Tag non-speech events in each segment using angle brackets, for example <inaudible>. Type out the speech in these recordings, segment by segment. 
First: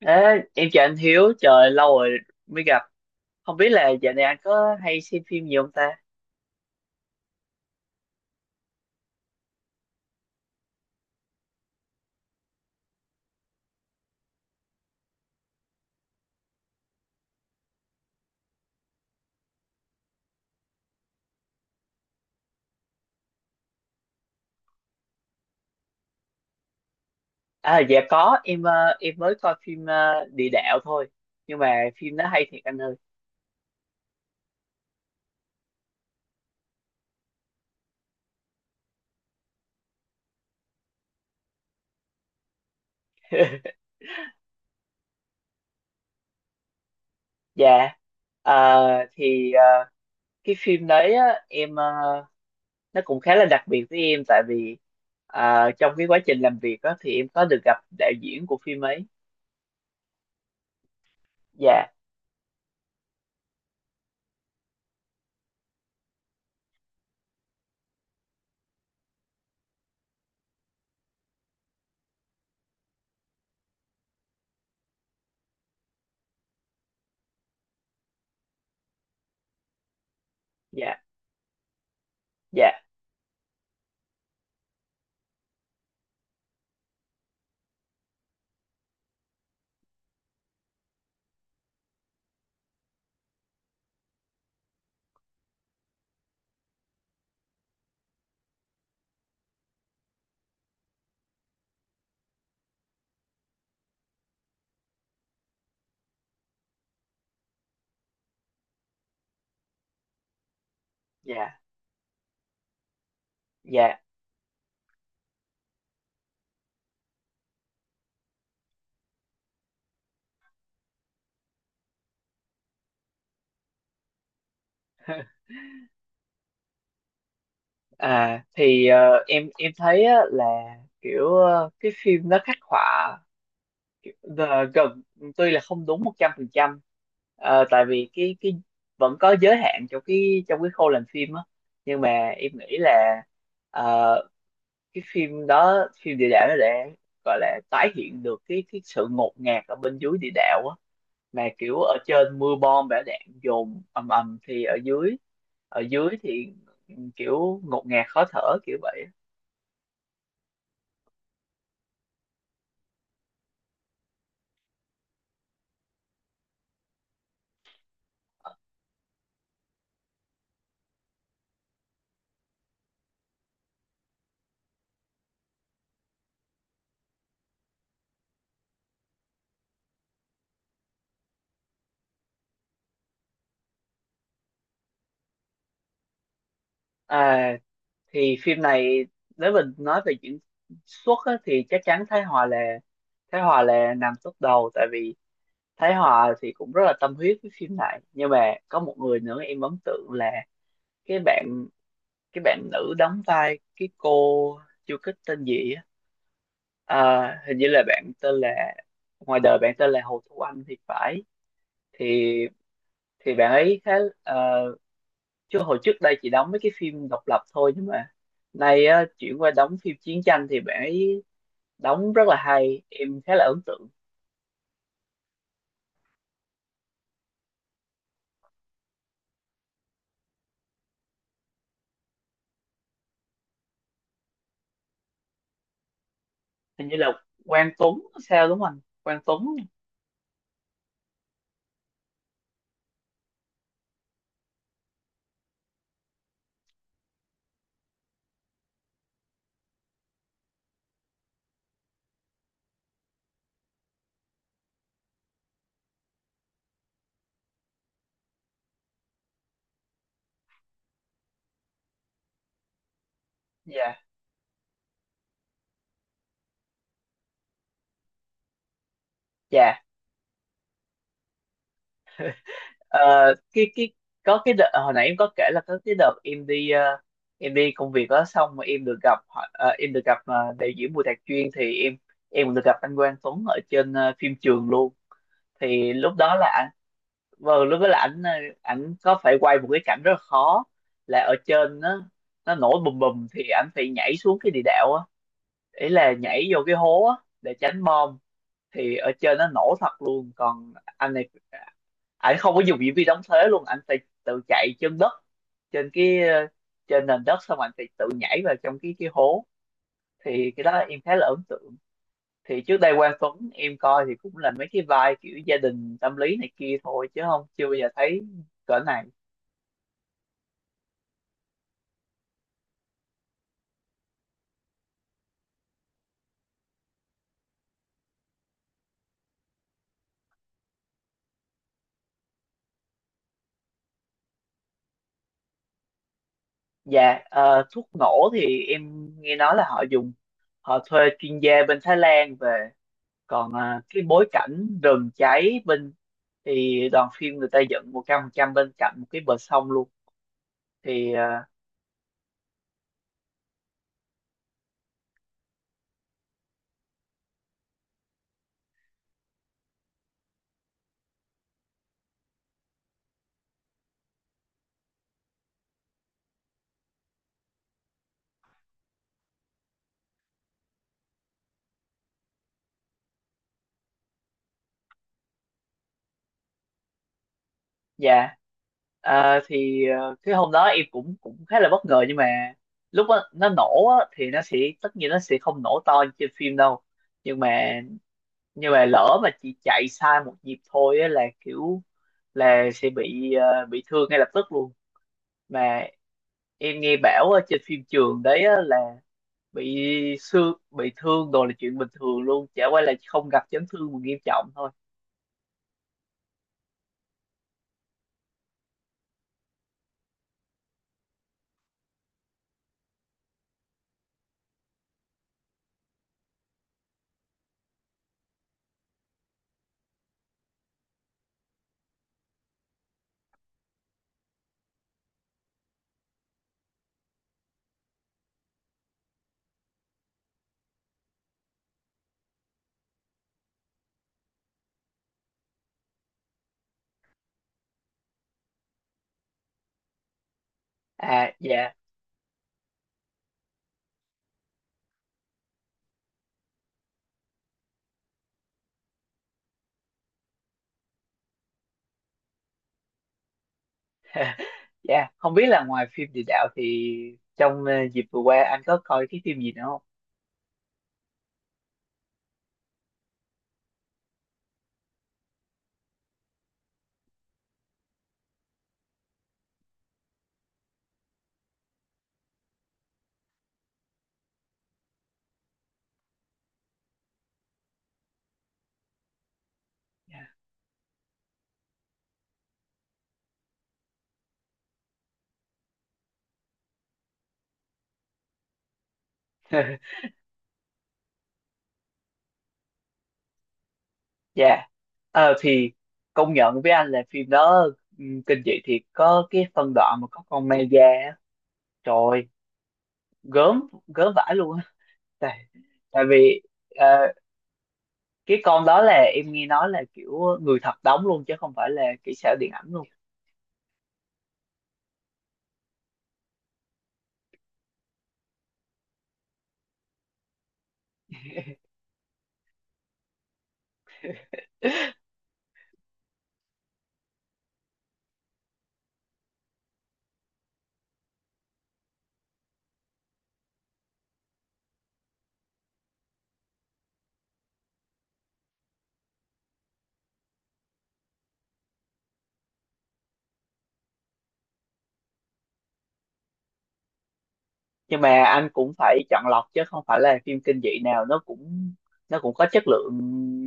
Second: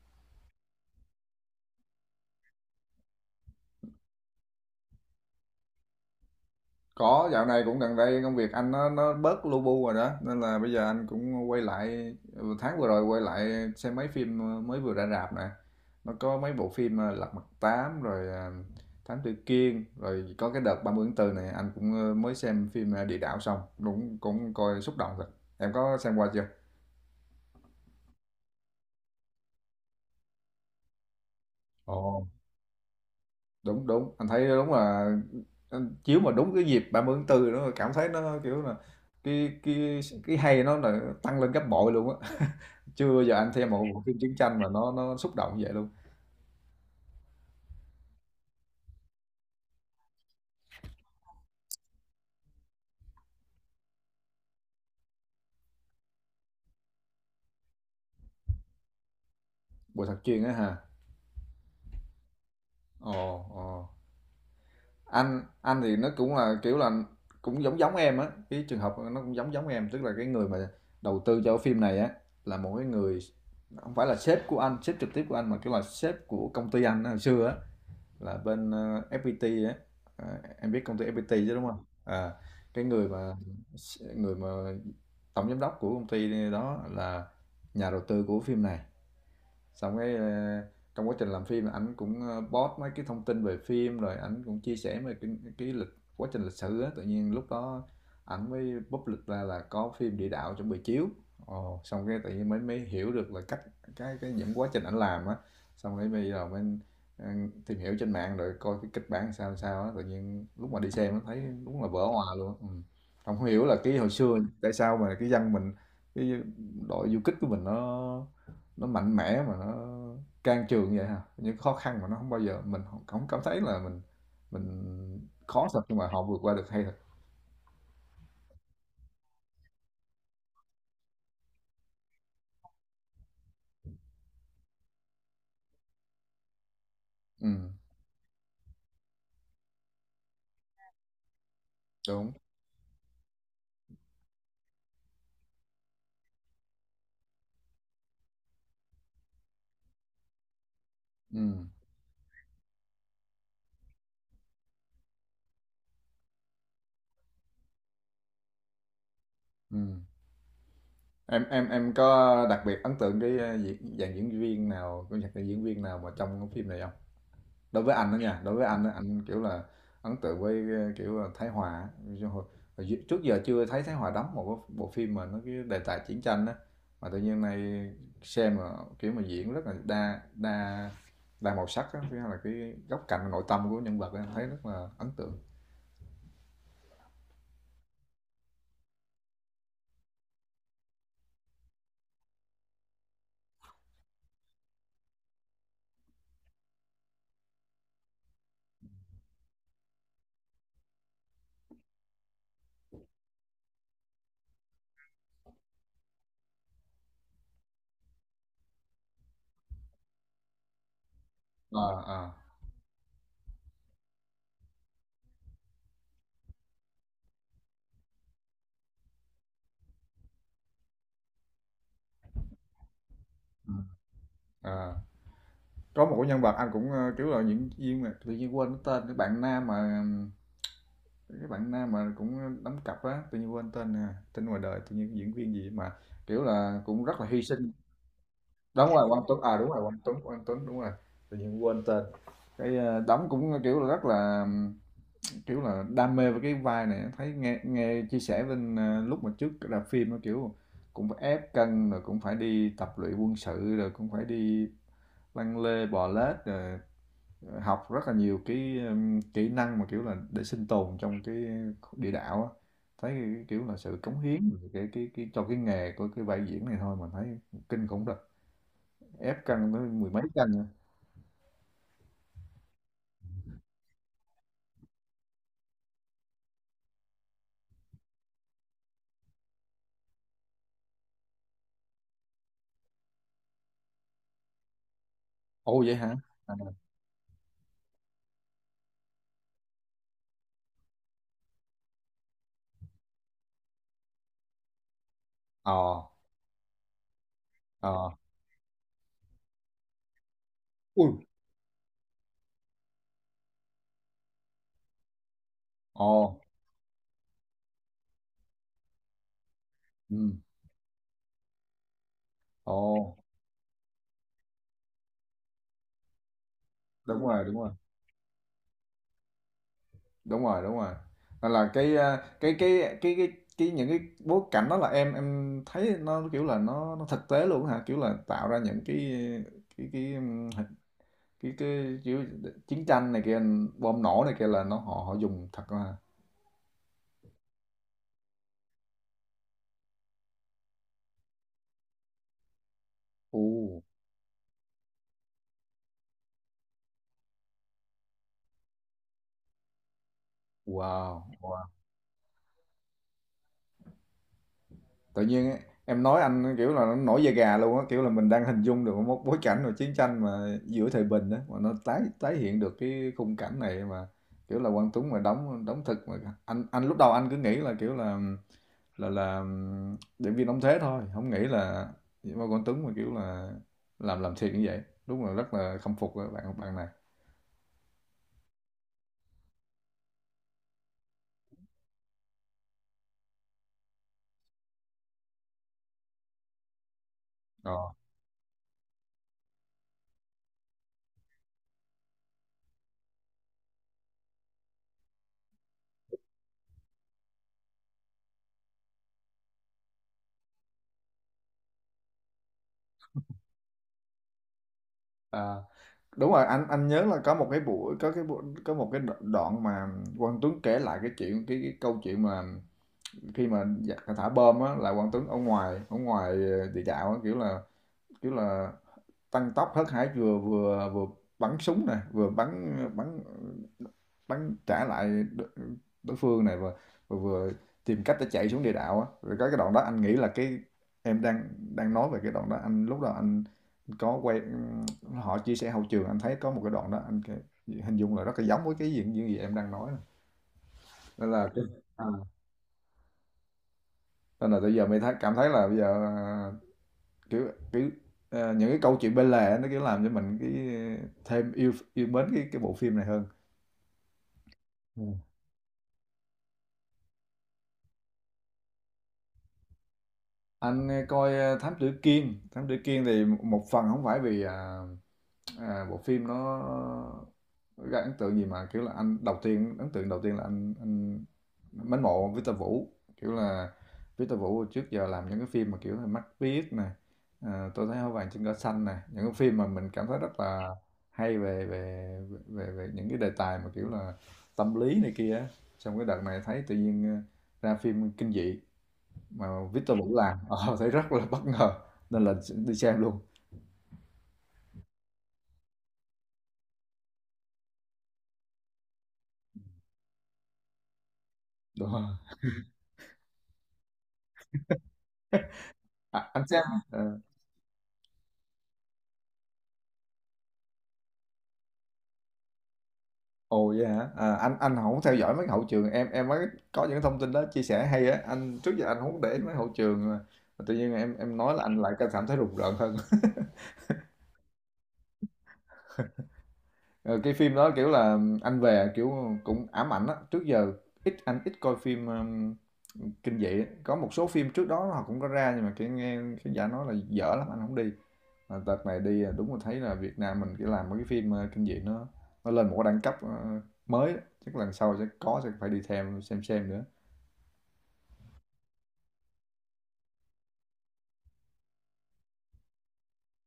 Ê, em chào anh Hiếu, trời lâu rồi mới gặp. Không biết là dạo này anh có hay xem phim gì không ta? Có, dạo này cũng gần đây công việc anh nó bớt lu bu rồi đó, nên là bây giờ anh cũng quay lại tháng vừa rồi quay lại xem mấy phim mới vừa ra rạp nè. Nó có mấy bộ phim à, Lật Mặt Tám rồi à, Thám Tử Kiên, rồi có cái đợt 30 tháng 4 này anh cũng mới xem phim à, Địa Đạo xong, đúng cũng coi xúc động thật. Em có xem qua chưa? À, dạ có, em mới coi phim Địa Đạo thôi. Nhưng mà phim Ồ, nó hay thiệt anh ơi. đúng đúng, anh thấy đúng là anh chiếu mà đúng cái dịp 30 tháng 4 nữa cảm thấy nó kiểu là cái cái cái hay nó là tăng lên gấp bội luôn á. Chưa bao giờ anh xem một <laughs> bộ phim chiến tranh mà nó xúc động như vậy luôn. Dạ. Ờ, thì ờ, cái phim đấy á, nó cũng khá là đặc biệt với em, tại vì trong cái quá trình làm việc á, thì em có được gặp đạo diễn của phim ấy. Bộ thật chuyên á hả? Dạ, Ồ, ồ. Anh thì nó cũng là kiểu là cũng giống giống em á, cái trường hợp nó cũng giống giống em, tức là cái người mà đầu tư cho cái phim này á là một cái người không phải là sếp của anh, sếp trực tiếp của anh mà kiểu là sếp của công ty anh á, hồi xưa á là bên FPT á. Ờ, em biết dạ, công ty FPT chứ đúng không? À, dạ, cái người mà tổng giám đốc của công ty đó là nhà đầu tư của phim này, xong cái trong quá trình làm phim ảnh cũng post mấy cái thông tin về phim, rồi ảnh cũng chia sẻ về cái lịch quá trình lịch sử á, tự nhiên lúc đó ảnh mới public ra là có phim địa đạo chuẩn bị chiếu. Ồ, xong cái tự nhiên mới mới hiểu được là cách cái những quá trình ảnh làm á, xong cái bây giờ mới ờ, tìm hiểu trên mạng rồi coi cái kịch bản sao sao á, tự nhiên lúc mà đi xem nó thấy dạ, đúng là vỡ hòa luôn ừ. Không hiểu là dạ. cái hồi xưa tại sao mà cái dân mình, cái đội du kích của mình nó mạnh mẽ mà nó can trường vậy ha. Những khó khăn mà nó không bao giờ mình không hổng cảm thấy là mình khó thật nhưng mà họ vượt qua được hay thật. À thì ờ, em thấy á, là kiểu, cái phim nó khắc họa, ờ, gần, tuy là không đúng 100%, Ừm. tại vì cái vẫn có giới hạn trong cái khâu làm phim á, nhưng mà Đúng. em nghĩ là, ờ, cái phim đó, phim địa đạo, nó để gọi là tái hiện được cái sự ngột ngạt ở bên dưới địa đạo á, mà Ừm. kiểu ở trên mưa bom bão đạn dồn ầm ầm, thì ở dưới, ở dưới thì kiểu ngột ngạt khó thở, kiểu vậy. Ừm. Em có đặc biệt ấn tượng cái, a, diễn dàn diễn viên nào, của dàn diễn viên nào mà trong cái phim này không? Đối với anh đó nha, đối với anh á, anh kiểu là ấn tượng với kiểu là Thái Hòa á. Chứ trước giờ chưa thấy Thái Hòa đóng một cái bộ phim mà nó cái đề tài chiến tranh đó, mà tự nhiên này xem mà kiểu mà diễn rất là đa đa đa màu sắc á, cái là cái góc cạnh nội tâm của nhân vật á, em thấy rất là ấn tượng. À, thì phim này, nếu mình nói về diễn xuất á, thì chắc chắn Thái Hòa nằm top đầu, tại vì Thái Hòa thì cũng rất là tâm huyết với phim này, nhưng mà có một người nữa em ấn tượng là cái bạn cái bạn nữ đóng vai cái cô chưa kích tên gì á, à, hình như là bạn tên là ngoài đời bạn tên là Hồ Thu Anh thì phải. À. thì À. thì bạn ấy khá, ờ, chứ hồi trước đây chị đóng mấy cái phim độc lập thôi, nhưng mà nay á, chuyển qua đóng phim chiến tranh thì bạn ấy đóng rất là hay, em khá là ấn Ừ. tượng. À. Có một cái nhân vật anh cũng kiểu là diễn viên mà tự nhiên quên cái tên, cái bạn nam mà cũng đóng cặp á, tự nhiên quên tên nè, tên ngoài đời tự nhiên diễn viên gì mà kiểu là Hình như cũng là rất là hy Quang sinh. Tuấn, sao đúng không anh? Đúng rồi, Quang Quang Tuấn Tuấn. à, đúng rồi, Quang Tuấn, Quang Tuấn, đúng rồi. Tự nhiên quên tên cái đóng cũng kiểu là rất là kiểu là đam mê với cái vai này, thấy nghe nghe chia sẻ bên lúc mà trước ra phim á, kiểu cũng phải ép cân, rồi cũng phải đi tập luyện quân sự, rồi cũng phải đi lăn lê bò lết, rồi học rất là nhiều cái, kỹ năng mà, kiểu là, để sinh tồn trong cái địa đạo á. Thấy, cái, kiểu là, Dạ, sự cống hiến cái cho cái nghề của cái vai diễn này thôi, mình thấy kinh khủng thật. Ép cân dạ. tới mười mấy cân rồi. Ờ, cái Có cái đợt hồi nãy em có kể là có cái đợt em đi công việc đó, xong mà em được gặp đạo diễn Bùi Đạt Chuyên, thì em được gặp anh Quang Tuấn ở trên, phim trường luôn. Ồ Thì vậy lúc hả? đó À. là, vâng, lúc đó là ảnh có phải quay một cái cảnh rất là khó, là ở trên nó nổ bùm bùm, thì ảnh phải nhảy xuống cái địa đạo á, ý Ờ. là nhảy vô cái hố á, để tránh Ờ. bom. Thì ở trên nó nổ thật luôn, còn anh Ui. này, ảnh không có dùng diễn viên đóng thế luôn, ảnh phải tự chạy trên đất, trên Ồ. cái ờ, trên nền đất, xong ảnh phải tự nhảy vào trong cái hố. Ừm. Thì cái đó em khá là ấn tượng, thì trước đây Quang Ồ. Tuấn em coi thì cũng là mấy cái vai kiểu gia đình tâm lý này kia thôi, chứ Đúng rồi, không, đúng chưa rồi. bao giờ thấy cỡ này. Đúng rồi, đúng rồi. Nên là cái à, cái những cái bối cảnh đó là em thấy nó kiểu là nó thực tế luôn hả? Kiểu là tạo ra những cái cái cái kiểu chiến tranh này kia, bom nổ này kia là nó họ họ dùng thật là. Dạ, thuốc nổ thì em nghe nói là họ thuê chuyên gia bên Thái Lan về, còn uh, cái bối cảnh rừng cháy bên, thì đoàn phim người ta dựng 100% bên cạnh một cái bờ sông luôn. thì ờ, wow, wow. Tự nhiên ấy, em nói anh kiểu là nó nổi da gà luôn á, kiểu là mình đang hình dung được một bối cảnh rồi chiến tranh mà giữa thời bình á mà nó tái tái hiện được cái khung cảnh này mà kiểu là Quang Tuấn mà đóng đóng thực mà anh lúc đầu anh cứ nghĩ là kiểu là là diễn viên đóng thế thôi, không nghĩ là mà Quang Tuấn mà kiểu là làm thiệt như vậy. Đúng là rất là khâm phục các bạn bạn này. Dạ. Cái hôm đó em cũng cũng khá là bất ngờ, nhưng mà lúc đó, nó nổ á, thì nó sẽ, tất nhiên nó sẽ không nổ to như trên phim đâu, nhưng mà Rồi. Lỡ mà chị chạy sai một nhịp thôi á, là kiểu là sẽ bị, bị thương ngay lập tức luôn, mà em nghe bảo ở trên phim trường đấy á, là bị bị thương đồ là chuyện bình thường luôn, chả qua là không gặp chấn thương mà nghiêm trọng thôi. Đúng rồi, anh nhớ là có một cái buổi, có một cái đoạn mà Quang Tuấn kể lại cái câu chuyện mà khi mà giặc thả bom á là Quang Tuấn ở ngoài địa đạo á, kiểu là tăng tốc hớt hải, vừa vừa vừa bắn súng, này vừa bắn ờ, bắn bắn trả lại đo- đối phương, này vừa vừa, vừa tìm cách để chạy xuống địa đạo á. Rồi có cái đoạn đó anh nghĩ là cái em đang đang nói về cái đoạn đó, anh lúc đó anh có quay họ chia sẻ hậu trường, anh thấy có một cái đoạn đó hình dung là rất là giống với cái gì những gì em đang nói. Nên À, là cái dạ. à, nên là bây giờ mình thấy cảm thấy là bây giờ à, kiểu kiểu à, những cái câu chuyện bên lề nó kiểu làm cho mình cái thêm yêu yêu mến cái bộ phim này hơn. <laughs> Dạ, không biết là ngoài phim địa đạo thì trong, dịp vừa qua anh có coi cái phim gì nữa không? Anh coi Thám Tử Kiên, Thám Tử Kiên thì một một phần không phải vì à, à, bộ phim nó gây ấn tượng gì mà kiểu là anh đầu tiên ấn tượng đầu tiên là anh mến mộ Victor Vũ, kiểu là Victor Vũ trước giờ làm những cái phim mà kiểu là Mắt Biếc nè, à, Tôi thấy hoa vàng trên cỏ xanh nè, những cái phim mà mình cảm thấy Dạ. rất là hay về về về về những cái đề tài mà kiểu là tâm lý này kia á. Xong cái đợt này thấy tự nhiên ra phim kinh dị mà <laughs> Victor Vũ làm, <laughs> thấy rất là bất ngờ nên là đi xem luôn. Dạ. Ờ thì công nhận với anh là phim đó, kinh dị thì có cái phân đoạn mà có con ma da á. Đúng Trời rồi. ơi, gớm, gớm vãi luôn á. Tại, tại À, vì, anh xem ờ, ờ, cái con đó là em nghe nói là kiểu người thật đóng luôn chứ không phải là kỹ xảo điện ảnh luôn. ồ, vậy hả? À, anh hổng theo dõi mấy hậu trường, em mới có những thông tin đó chia sẻ hay á, anh trước giờ anh hổng để ý mấy hậu trường mà tự nhiên em nói là anh lại cảm thấy rùng rợn hơn. <laughs> <laughs> Ờ, cái phim đó kiểu là anh về kiểu cũng ám ảnh á, trước giờ anh ít coi phim kinh dị á. Có một số phim trước đó họ cũng có ra nhưng mà cái nghe cái giả nói là dở lắm anh không đi, mà đợt này đi là đúng là thấy là Việt Nam mình cái làm mấy cái phim kinh dị nó lên một cái đẳng cấp mới á. Chắc lần sau sẽ phải đi theo xem nữa. Nhưng mà anh cũng phải chọn lọc, chứ không phải là phim kinh dị nào nó cũng có chất lượng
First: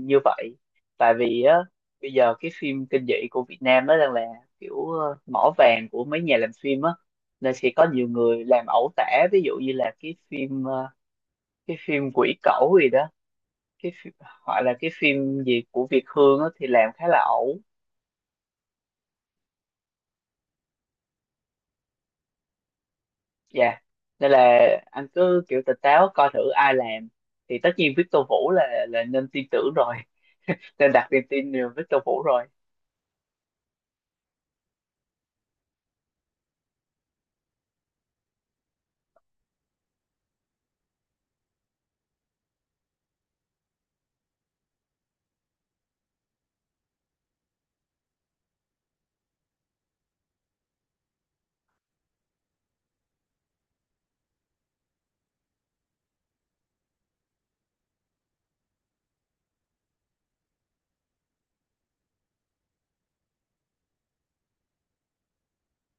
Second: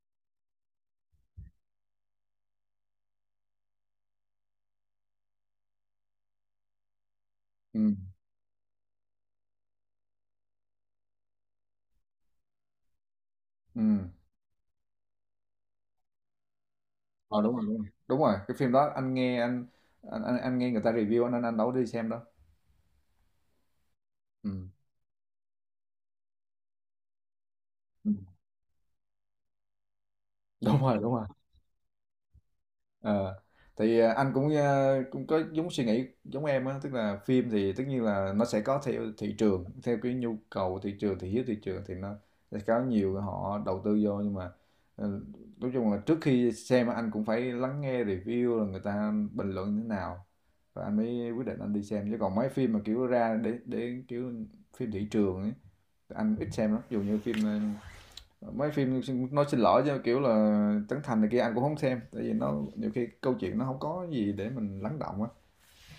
như vậy. Tại vì á, bây giờ cái phim kinh dị của Việt Nam nó đang là kiểu, mỏ vàng của mấy nhà làm phim á, nên sẽ Ừ, có nhiều người làm ẩu tả, ví dụ như là cái phim Quỷ Cẩu gì đó, ừ. cái phim, hoặc là cái phim gì của Việt Hương á thì làm khá là Ờ, đúng ẩu. rồi đúng rồi đúng rồi cái phim đó anh nghe anh nghe người ta review, anh đâu có đi xem đâu. Dạ, nên là Ừ. anh cứ kiểu tỉnh táo coi thử ai làm, thì tất nhiên Ừ. Victor Vũ là nên tin tưởng rồi, Đúng nên rồi, đặt đúng niềm rồi. tin nhiều với Victor Vũ rồi. Ờ, thì à, anh cũng à, cũng có giống suy nghĩ giống em á, tức là phim thì tất nhiên là nó sẽ có theo thị trường, theo cái nhu cầu thị trường, thị hiếu thị trường, thì nó sẽ có nhiều họ đầu tư vô nhưng mà ừ, nói chung là trước khi xem á, anh cũng phải lắng nghe review là người ta bình luận như thế nào và anh mới quyết định anh đi xem, chứ còn mấy phim mà kiểu ra để kiểu phim thị trường ấy, anh ít xem lắm, dù như phim mấy phim, nói xin lỗi chứ kiểu là Trấn Thành này kia anh cũng không xem tại vì nó nhiều khi câu chuyện nó không có gì để mình lắng động á,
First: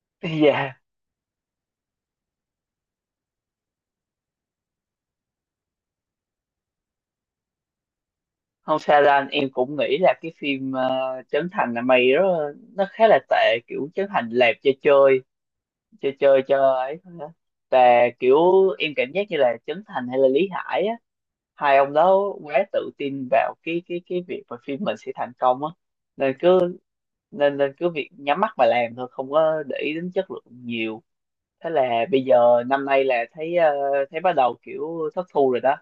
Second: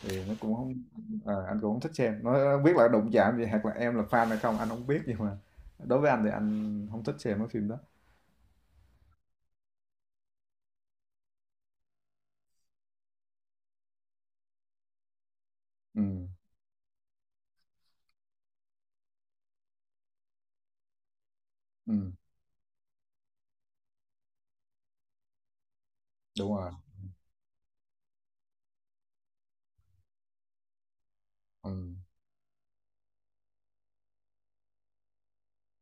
thì nó <laughs> cũng không Dạ, à, anh cũng không thích xem, nó không biết là đụng chạm gì hoặc là em là fan hay không anh không biết, nhưng mà đối với anh thì anh không thích xem mấy phim đó. không sao đâu anh, em cũng nghĩ là Trấn Thành là mày đó, nó khá là tệ, kiểu Trấn Thành làm cho chơi, Ừ. Chơi cho ấy thôi á, và kiểu em cảm giác như là Trấn Thành hay là Lý Hải á, hai ông Ừ. đó quá tự tin vào cái việc mà phim mình sẽ thành công á, nên Đúng rồi. cứ, nên nên cứ việc nhắm mắt mà làm thôi, không có để ý đến chất lượng nhiều. Thế Ừ. là bây giờ năm nay là thấy, thấy bắt đầu kiểu thất thu rồi đó.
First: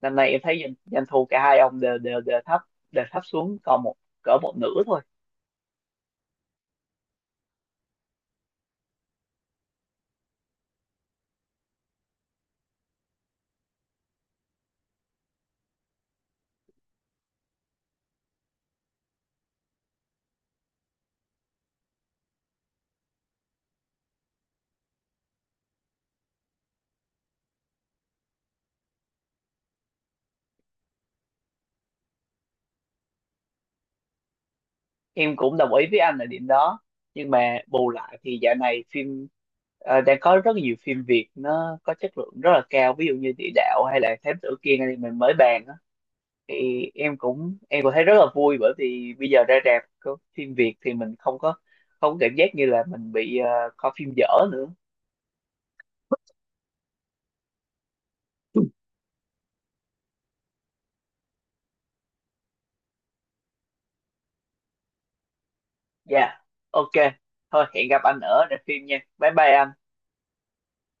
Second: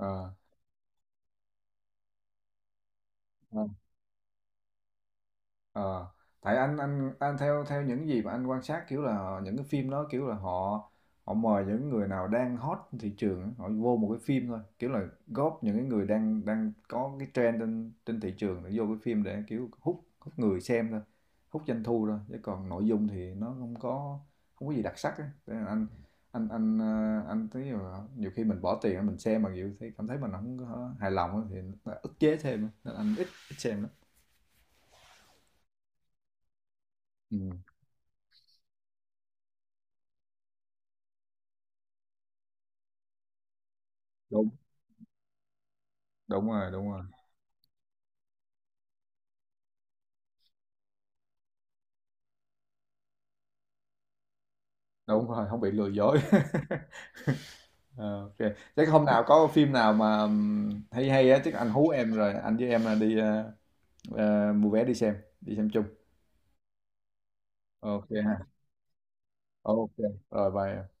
Năm nay em thấy doanh thu cả hai ông đều đều đều thấp, đều thấp xuống còn cỡ một nửa thôi. Ờ, tại anh theo theo những gì mà anh quan sát kiểu là những cái phim đó kiểu là họ họ mời những người nào đang hot trên thị trường á, họ vô một cái phim thôi kiểu là góp những cái người đang đang có cái trend trên trên thị trường để vô cái phim để kiểu hút hút người xem thôi, hút doanh thu thôi, chứ còn nội dung thì nó không có gì đặc sắc á. Thế là anh anh thấy là nhiều khi mình bỏ tiền mình xem mà nhiều thấy cảm thấy mình không có hài lòng á thì nó ức chế thêm á. Nên anh ít ít xem lắm. Em cũng đồng ý với anh ở điểm đó, nhưng Ừ, mà bù lại thì dạo này phim, đang có rất nhiều phim Việt nó có chất lượng rất là cao, ví dụ như Địa Đạo hay là Thám đúng Tử Kiên anh em mình mới bàn á, đúng rồi thì đúng rồi em cũng, em cũng thấy rất là vui, bởi vì bây giờ ra rạp có phim Việt thì mình không có, không có cảm giác như là mình bị, coi phim dở nữa. đúng rồi không bị lừa dối. <laughs> Ờ, ok, chắc hôm nào có phim nào mà hay hay á chắc anh hú em rồi anh với em đi mua vé đi xem chung. Dạ, ok, thôi hẹn gặp Ok anh ha. ở rạp phim nha, bye bye anh. Ok rồi bye.